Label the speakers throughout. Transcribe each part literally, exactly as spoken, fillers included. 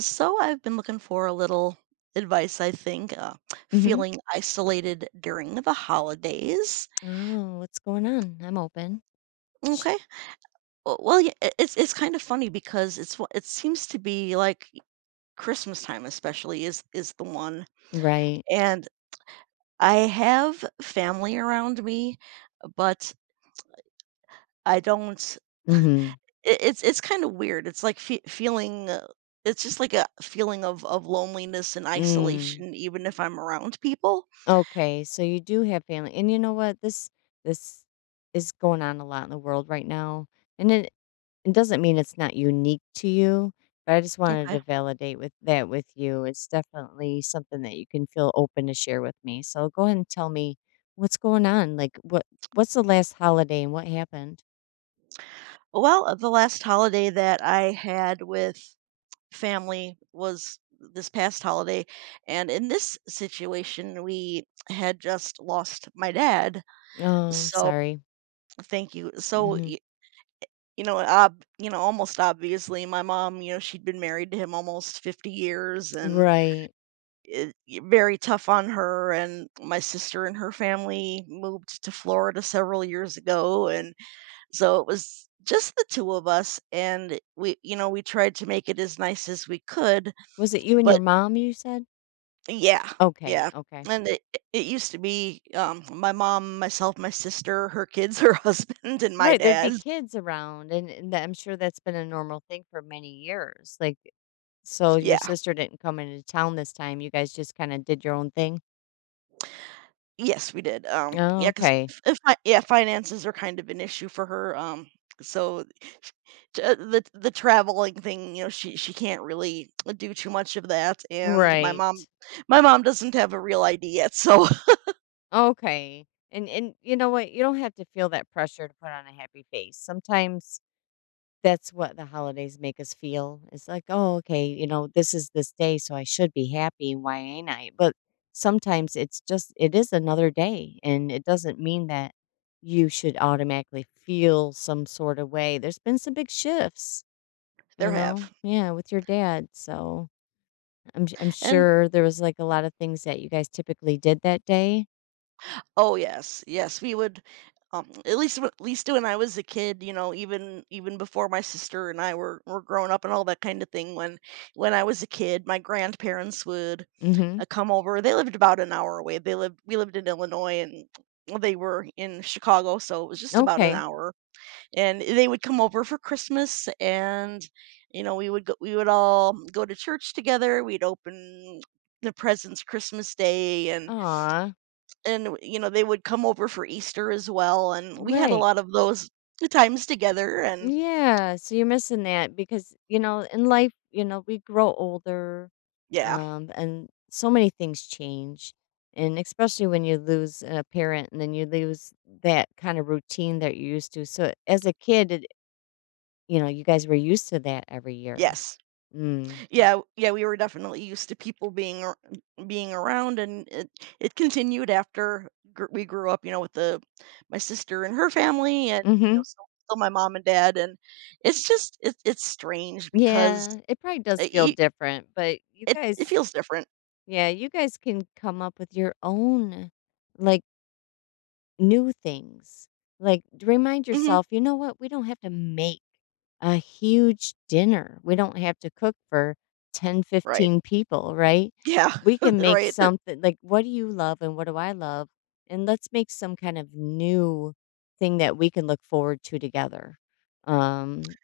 Speaker 1: So I've been looking for a little advice, I think. Uh,
Speaker 2: Mhm.
Speaker 1: feeling isolated during the holidays.
Speaker 2: Oh, what's going on? I'm open. Sh
Speaker 1: Okay. Well, well, yeah, i- it's it's kind of funny because it's wh- it seems to be like Christmas time, especially is is the one,
Speaker 2: Right.
Speaker 1: and I have family around me, but I don't.
Speaker 2: Mhm.
Speaker 1: it- it's it's kind of weird. It's like fe- feeling. Uh, it's just like a feeling of of loneliness and
Speaker 2: Mm.
Speaker 1: isolation, even if I'm around people.
Speaker 2: Okay, so you do have family, and you know what? This this is going on a lot in the world right now, and it it doesn't mean it's not unique to you, but I just wanted
Speaker 1: Okay?
Speaker 2: to validate with that with you. It's definitely something that you can feel open to share with me. So go ahead and tell me what's going on. Like, what what's the last holiday and what happened?
Speaker 1: Well, uh, the last holiday that I had with family was this past holiday. And in this situation, we had just lost my dad.
Speaker 2: Oh, I'm
Speaker 1: So
Speaker 2: sorry.
Speaker 1: thank you. So, y-
Speaker 2: Mhm.
Speaker 1: you know, ob- you know, almost obviously, my mom, you know, she'd been married to him almost fifty years, and
Speaker 2: Right.
Speaker 1: it, y- very tough on her. And my sister and her family moved to Florida several years ago. And So it was just the two of us, and we you know, we tried to make it as nice as we could,
Speaker 2: Was it you and your
Speaker 1: but
Speaker 2: mom, you said?
Speaker 1: yeah.
Speaker 2: Okay,
Speaker 1: Yeah.
Speaker 2: okay.
Speaker 1: And it it used to be, um, my mom, myself, my sister, her kids, her husband, and my
Speaker 2: Right, there'd
Speaker 1: dad.
Speaker 2: be kids around, and and that I'm sure that's been a normal thing for many years, like, so your
Speaker 1: Yeah.
Speaker 2: sister didn't come into town this time, you guys just kinda did your own thing?
Speaker 1: Yes, we did. Um,
Speaker 2: Oh,
Speaker 1: yeah, 'cause
Speaker 2: okay.
Speaker 1: f if I yeah, finances are kind of an issue for her, um, so sh t uh, the the traveling thing, you know, she she can't really do too much of that, and my mom
Speaker 2: Right.
Speaker 1: my mom doesn't have a real I D yet, so
Speaker 2: Okay. And and you know what? You don't have to feel that pressure to put on a happy face. Sometimes that's what the holidays make us feel. It's like, "Oh, okay, you know, this is this day, so I should be happy. Why ain't I?" But sometimes it's just it is another day, and it doesn't mean that you should automatically feel some sort of way. There's been some big shifts,
Speaker 1: there
Speaker 2: you know?
Speaker 1: have.
Speaker 2: Yeah, with your dad, so I'm I'm
Speaker 1: And
Speaker 2: sure there was, like, a lot of things that you guys typically did that day?
Speaker 1: oh, yes, yes, we would. Um, at least, at least when I was a kid, you know, even even before my sister and I were were growing up and all that kind of thing. When when I was a kid, my grandparents would,
Speaker 2: Mhm.
Speaker 1: uh, come over. They lived about an hour away. They lived We lived in Illinois and they were in Chicago, so it was just about an
Speaker 2: Okay.
Speaker 1: hour. And they would come over for Christmas, and you know, we would go, we would all go to church together. We'd open the presents Christmas Day, and
Speaker 2: Aw,
Speaker 1: and you know, they would come over for Easter as well, and we had a
Speaker 2: right.
Speaker 1: lot of those times together. And
Speaker 2: Yeah, so you're missing that because, you know, in life, you know, we grow older,
Speaker 1: yeah.
Speaker 2: um, and so many things change. And especially when you lose a parent and then you lose that kind of routine that you're used to. So as a kid, it, you know, you guys were used to that every year.
Speaker 1: Yes.
Speaker 2: Mm.
Speaker 1: Yeah, yeah, we were definitely used to people being ar being around, and it it continued after gr we grew up, you know, with the my sister and her family and, you
Speaker 2: Mhm.
Speaker 1: know, still still my mom and dad, and it's just it it's strange because
Speaker 2: Yeah, it probably
Speaker 1: I
Speaker 2: does feel
Speaker 1: e
Speaker 2: different, but you
Speaker 1: it it
Speaker 2: guys,
Speaker 1: feels different.
Speaker 2: yeah, you guys can come up with your own, like, new things. Like, d- remind
Speaker 1: Mhm.
Speaker 2: yourself, you know what? We don't have to make a huge dinner. We don't have to cook for ten,
Speaker 1: Right.
Speaker 2: fifteen people, right?
Speaker 1: Yeah.
Speaker 2: We can make
Speaker 1: Right.
Speaker 2: something like, what do you love and what do I love? And let's make some kind of new thing that we can look forward to together. Um,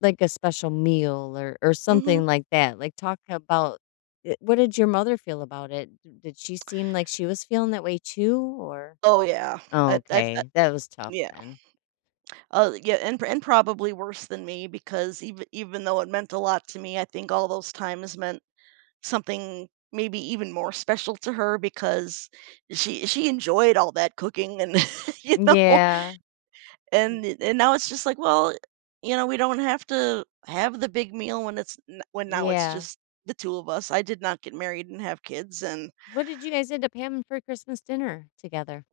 Speaker 2: like a special meal or, or
Speaker 1: Mhm.
Speaker 2: something like that. Like, talk about it- what did your mother feel about it? D- Did she seem like she was feeling that way too, or?
Speaker 1: Oh, yeah. I I th
Speaker 2: Okay, that was tough
Speaker 1: Yeah.
Speaker 2: then.
Speaker 1: Uh, yeah, and and probably worse than me because even even though it meant a lot to me, I think all those times meant something maybe even more special to her because she she enjoyed all that cooking and you know
Speaker 2: Yeah.
Speaker 1: and
Speaker 2: Y
Speaker 1: and now it's just like, well, you know we don't have to have the big meal when it's n- when now it's
Speaker 2: yeah.
Speaker 1: just the two of us. I did not get married and have kids. And,
Speaker 2: What did you guys end up having for Christmas dinner together?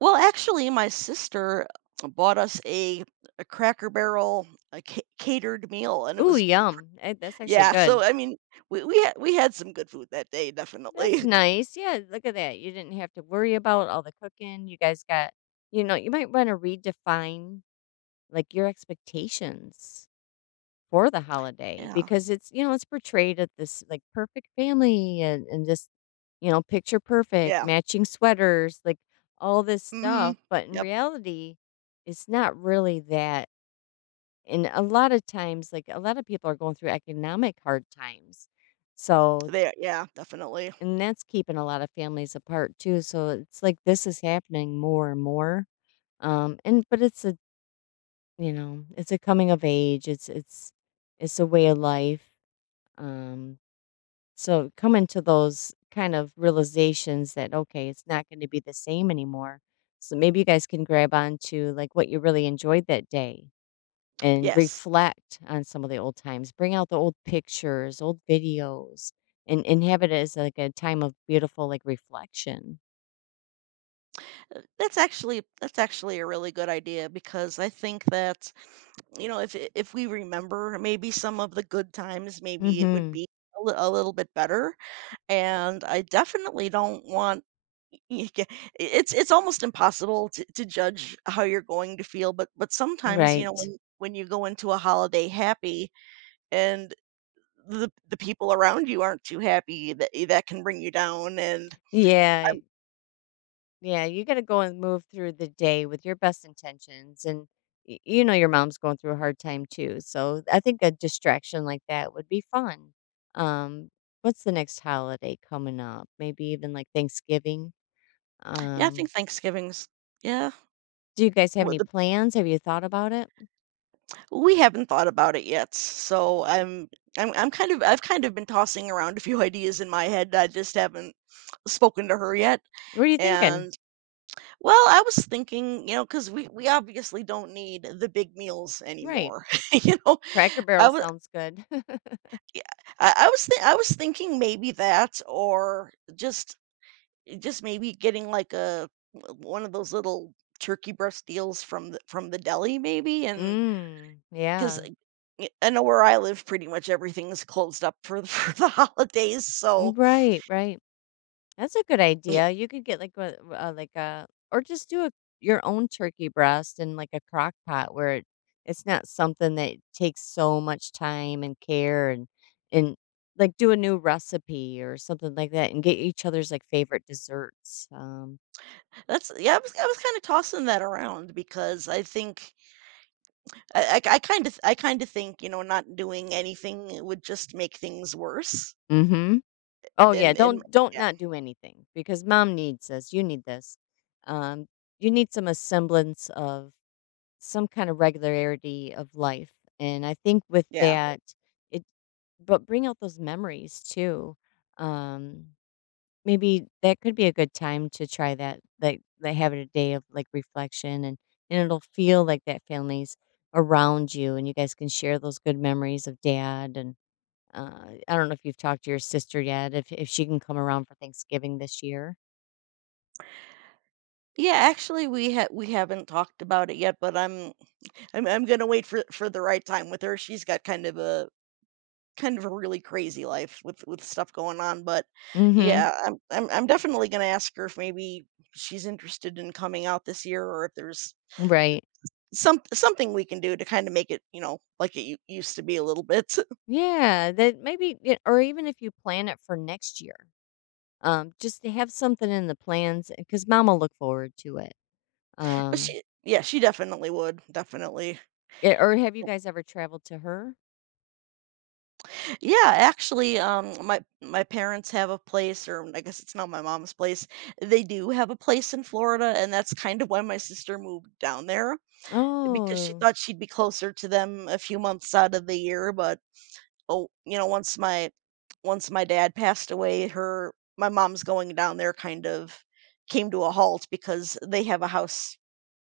Speaker 1: well, actually, my sister bought us a a Cracker Barrel, a ca- catered meal, and it
Speaker 2: Ooh,
Speaker 1: was —
Speaker 2: yum. Eh, that's actually
Speaker 1: yeah. So,
Speaker 2: good.
Speaker 1: I mean, we we had we had some good food that day,
Speaker 2: That's
Speaker 1: definitely.
Speaker 2: nice. Yeah, look at that. You didn't have to worry about all the cooking. You guys got, you know, you might wanna redefine, like, your expectations for the holiday,
Speaker 1: Yeah,
Speaker 2: because it's, you know, it's portrayed at this, like, perfect family, and and just, you know, picture perfect
Speaker 1: yeah,
Speaker 2: matching sweaters, like, all this
Speaker 1: mhm,
Speaker 2: stuff, but in
Speaker 1: yep.
Speaker 2: reality it's not really that, and a lot of times, like, a lot of people are going through economic hard times, so
Speaker 1: there Yeah, definitely.
Speaker 2: and that's keeping a lot of families apart too, so it's like this is happening more and more, um, and but it's a, you know, it's a coming of age, it's it's it's a way of life, um, so coming to those kind of realizations that okay, it's not going to be the same anymore. So maybe you guys can grab on to, like, what you really enjoyed that day and
Speaker 1: Yes,
Speaker 2: reflect on some of the old times. Bring out the old pictures, old videos, and and have it as like a time of beautiful, like, reflection.
Speaker 1: uh, that's actually that's actually a really good idea, because I think that, you know, if i if we remember maybe some of the good times, maybe it would
Speaker 2: Mm-hmm.
Speaker 1: be a li a little bit better. And I definitely don't want — y it's it's almost impossible to to judge how you're going to feel, but but sometimes, you know,
Speaker 2: Right.
Speaker 1: when when you go into a holiday happy and the the people around you aren't too happy, that eh, that can bring you down, and
Speaker 2: Yeah. Yeah, you gotta go and move through the day with your best intentions, and y you know your mom's going through a hard time too, so I think a distraction like that would be fun. Um, what's the next holiday coming up? Maybe even, like, Thanksgiving?
Speaker 1: yeah. I
Speaker 2: Um,
Speaker 1: think Thanksgiving's, yeah.
Speaker 2: do you guys have
Speaker 1: Well,
Speaker 2: any
Speaker 1: the —
Speaker 2: plans? Have you thought about it?
Speaker 1: we haven't thought about it yet, so i'm i'm i'm kind of i've kind of been tossing around a few ideas in my head. I just haven't spoken to her yet.
Speaker 2: What are you thinking?
Speaker 1: And, well, I was thinking, you know, because we we obviously don't need the big meals
Speaker 2: Right.
Speaker 1: anymore. You know,
Speaker 2: Cracker
Speaker 1: I
Speaker 2: Barrel
Speaker 1: was
Speaker 2: sounds good.
Speaker 1: I, I was th- I was thinking maybe that, or just just maybe getting like a one of those little turkey breast deals from the from the deli, maybe. And
Speaker 2: Mm,
Speaker 1: because
Speaker 2: yeah.
Speaker 1: I know where I live, pretty much everything's closed up for the, for the holidays. So,
Speaker 2: Mm, right, right. That's a good
Speaker 1: yeah.
Speaker 2: idea. You could get like a, uh, like a, or just do a, your own turkey breast in like a crock pot where it, it's not something that takes so much time and care and, and like do a new recipe or something like that and get each other's, like, favorite desserts. Um,
Speaker 1: that's Yeah, i was, I was kind of tossing that around, because I think I I kind of I kind of think, you know, not doing anything, it would just make things worse.
Speaker 2: hmm. Oh yeah.
Speaker 1: And and
Speaker 2: Don't, don't
Speaker 1: yeah.
Speaker 2: not do anything because mom needs this. You need this. Um, you need some semblance of some kind of regularity of life. And I think with
Speaker 1: Yeah,
Speaker 2: that, it but bring out those memories too. Um, maybe that could be a good time to try that, like like having a day of, like, reflection, and and it'll feel like that family's around you and you guys can share those good memories of dad and, uh, I don't know if you've talked to your sister yet, if if she can come around for Thanksgiving this year.
Speaker 1: yeah, actually, we ha- we haven't talked about it yet, but i'm I'm I'm gonna wait for for the right time with her. She's got kind of a kind of a really crazy life with with stuff going on, but
Speaker 2: Mm-hmm.
Speaker 1: yeah, I'm I'm I'm definitely gonna ask her if maybe she's interested in coming out this year, or if there's
Speaker 2: Right.
Speaker 1: some something we can do to kind of make it, you know, like it u- used to be a little bit.
Speaker 2: Yeah. That maybe, yeah, or even if you plan it for next year. Um, just to have something in the plans, because mom will look forward to it.
Speaker 1: But
Speaker 2: Um,
Speaker 1: she yeah, she definitely would. Definitely.
Speaker 2: eh, or have you guys ever traveled to her?
Speaker 1: Yeah, actually, um my my parents have a place — or I guess it's not my mom's place. They do have a place in Florida, and that's kind of why my sister moved down there, because she
Speaker 2: Oh,
Speaker 1: thought she'd be closer to them a few months out of the year, but oh, you know, once my once my dad passed away, her my mom's going down there kind of came to a halt, because they have a house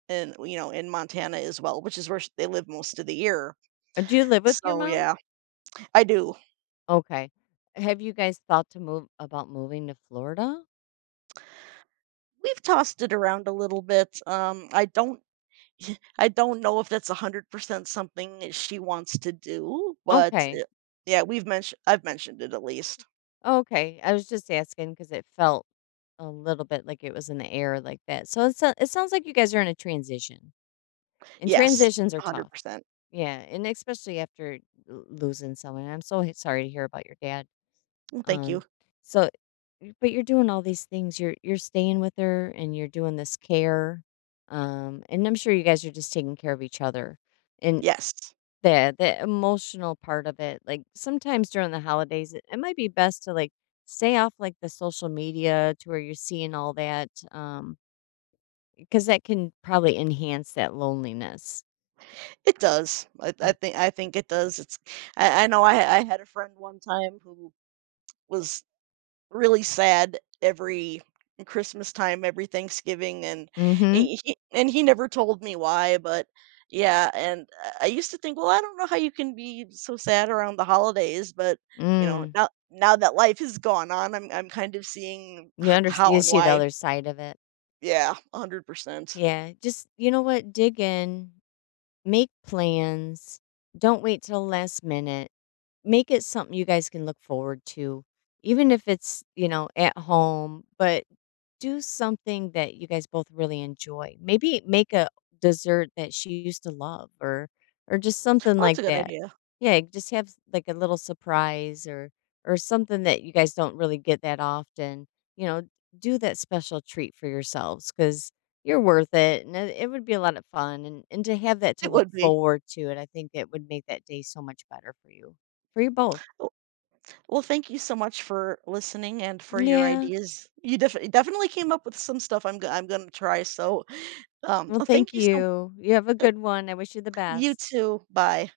Speaker 1: in you know in Montana as well, which is where sh- they live most of the year.
Speaker 2: uh, do you live with your
Speaker 1: So,
Speaker 2: mom?
Speaker 1: yeah, I do.
Speaker 2: Okay. Have you guys thought to move about moving to Florida?
Speaker 1: We've tossed it around a little bit. Um, I don't. I don't know if that's a hundred percent something that she wants to do, but
Speaker 2: Okay.
Speaker 1: uh, yeah, we've mentioned. I've mentioned it at least.
Speaker 2: Okay. I was just asking because it felt a little bit like it was in the air like that. So it, so it sounds like you guys are in a transition, and
Speaker 1: Yes,
Speaker 2: transitions are
Speaker 1: a hundred
Speaker 2: tough.
Speaker 1: percent.
Speaker 2: Yeah, and especially after l losing someone. I'm so h sorry to hear about your dad.
Speaker 1: Well, thank you.
Speaker 2: Um, so Y but you're doing all these things, you're you're staying with her and you're doing this care, um, and I'm sure you guys are just taking care of each other, and
Speaker 1: Yes.
Speaker 2: the the emotional part of it, like, sometimes during the holidays, it it might be best to, like, stay off, like, the social media to where you're seeing all that, um, because that can probably enhance that loneliness.
Speaker 1: It does. I, I
Speaker 2: M
Speaker 1: think I think it does. It's I, I know I I had a friend one time who was really sad every Christmas time, every Thanksgiving, and
Speaker 2: Mhm,
Speaker 1: he he- and he never told me why, but yeah. And I I used to think, well, I don't know how you can be so sad around the holidays, but you know,
Speaker 2: mm.
Speaker 1: now now that life has gone on, I'm I'm kind of seeing
Speaker 2: You
Speaker 1: h-
Speaker 2: understand,
Speaker 1: how
Speaker 2: you
Speaker 1: and
Speaker 2: see the
Speaker 1: why.
Speaker 2: other side of it.
Speaker 1: Yeah, a hundred percent.
Speaker 2: Yeah, just you know what? Dig in. Make plans. Don't wait till last minute, make it something you guys can look forward to, even if it's, you know, at home, but do something that you guys both really enjoy. Maybe make a dessert that she used to love or or just something
Speaker 1: Well, that's
Speaker 2: like
Speaker 1: a good
Speaker 2: that.
Speaker 1: idea.
Speaker 2: Yeah, just have like a little surprise or or something that you guys don't really get that often. You know, do that special treat for yourselves, cuz you're worth it, and it, it would be a lot of fun and and to have that to
Speaker 1: It
Speaker 2: look
Speaker 1: would be.
Speaker 2: forward to, and I think it would make that day so much better for you. For you both.
Speaker 1: Well, thank you so much for listening and for your
Speaker 2: Yeah.
Speaker 1: ideas. You def- definitely came up with some stuff I'm go- I'm going to try. So, um,
Speaker 2: Well,
Speaker 1: well,
Speaker 2: thank
Speaker 1: thank you so —
Speaker 2: you. You have a good one. I wish you the
Speaker 1: you
Speaker 2: best.
Speaker 1: too. Bye.